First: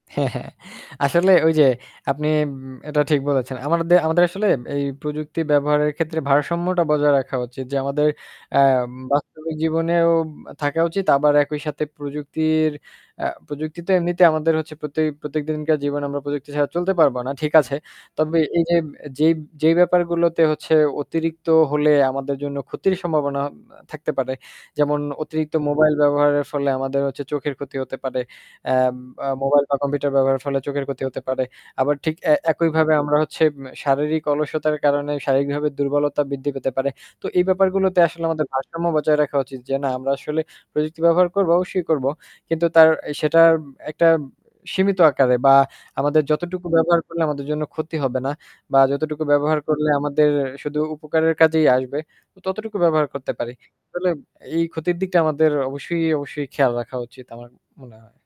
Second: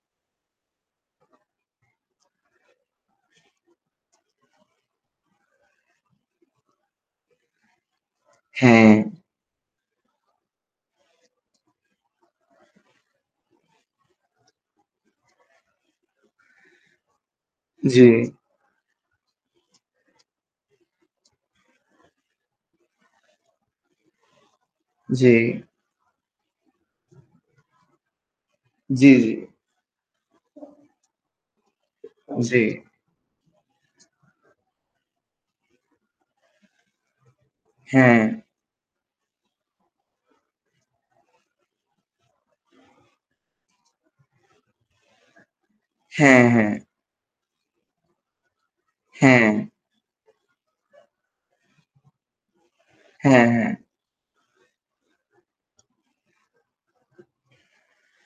হ্যাঁ, হ্যাঁ। আসলে ওই যে আপনি ম এটা ঠিক বলেছেন। আমাদের আমাদের আসলে এই প্রযুক্তি ব্যবহারের ক্ষেত্রে ভারসাম্যটা বজায় রাখা উচিত। যে আমাদের আ হ্যাঁ। বাস্তবিক জীবনেও থাকা উচিত। আবার একই সাথে প্রযুক্তির আ প্রযুক্তি তো এমনিতে আমাদের হচ্ছে প্রতি প্রত্যেকদিনকার জীবনে আমরা প্রযুক্তি ছাড়া চলতে পারবো না ঠিক আছে। জী। তবে এই যে যেই, যেই, ব্যাপারগুলোতে হচ্ছে অতিরিক্ত হলে আমাদের জন্য ক্ষতির সম্ভাবনা থাকতে পারে যেমন অতিরিক্ত জি। মোবাইল ব্যবহারের ফলে আমাদের হচ্ছে চোখের ক্ষতি হতে পারে। এ্যাম জ্বি, আ জ্বি। মোবাইল বা কম্পিউটার ব্যবহারের ফলে চোখের ক্ষতি হতে পারে আবার ঠিক এ্যা জ্বী। একইভাবে আমরা হচ্ছে উম শারীরিক অলসতার কারণে শারীরিকভাবে দুর্বলতা বৃদ্ধি পেতে পারে। তো এই ব্যাপারগুলোতে হ্যাঁ। আসলে আমাদের ভারসাম্য বজায় রাখা উচিত। যে না আমরা আসলে প্রযুক্তি ব্যবহার করব অবশ্যই করবো। কিন্তু তার সেটার একটা সীমিত আকারে বা আমাদের হ্যাঁ, যতটুকু হ্যাঁ। ব্যবহার করলে আমাদের জন্য ক্ষতি হবে না বা যতটুকু হ্যাঁ। ব্যবহার করলে আমাদের শুধু উপকারের কাজেই আসবে ততটুকু ব্যবহার করতে হ্যাঁ, পারি। হ্যাঁ। আসলে এই ক্ষতির দিকটা আমাদের অবশ্যই, অবশ্যই খেয়াল রাখা উচিত আমার মনে হয়।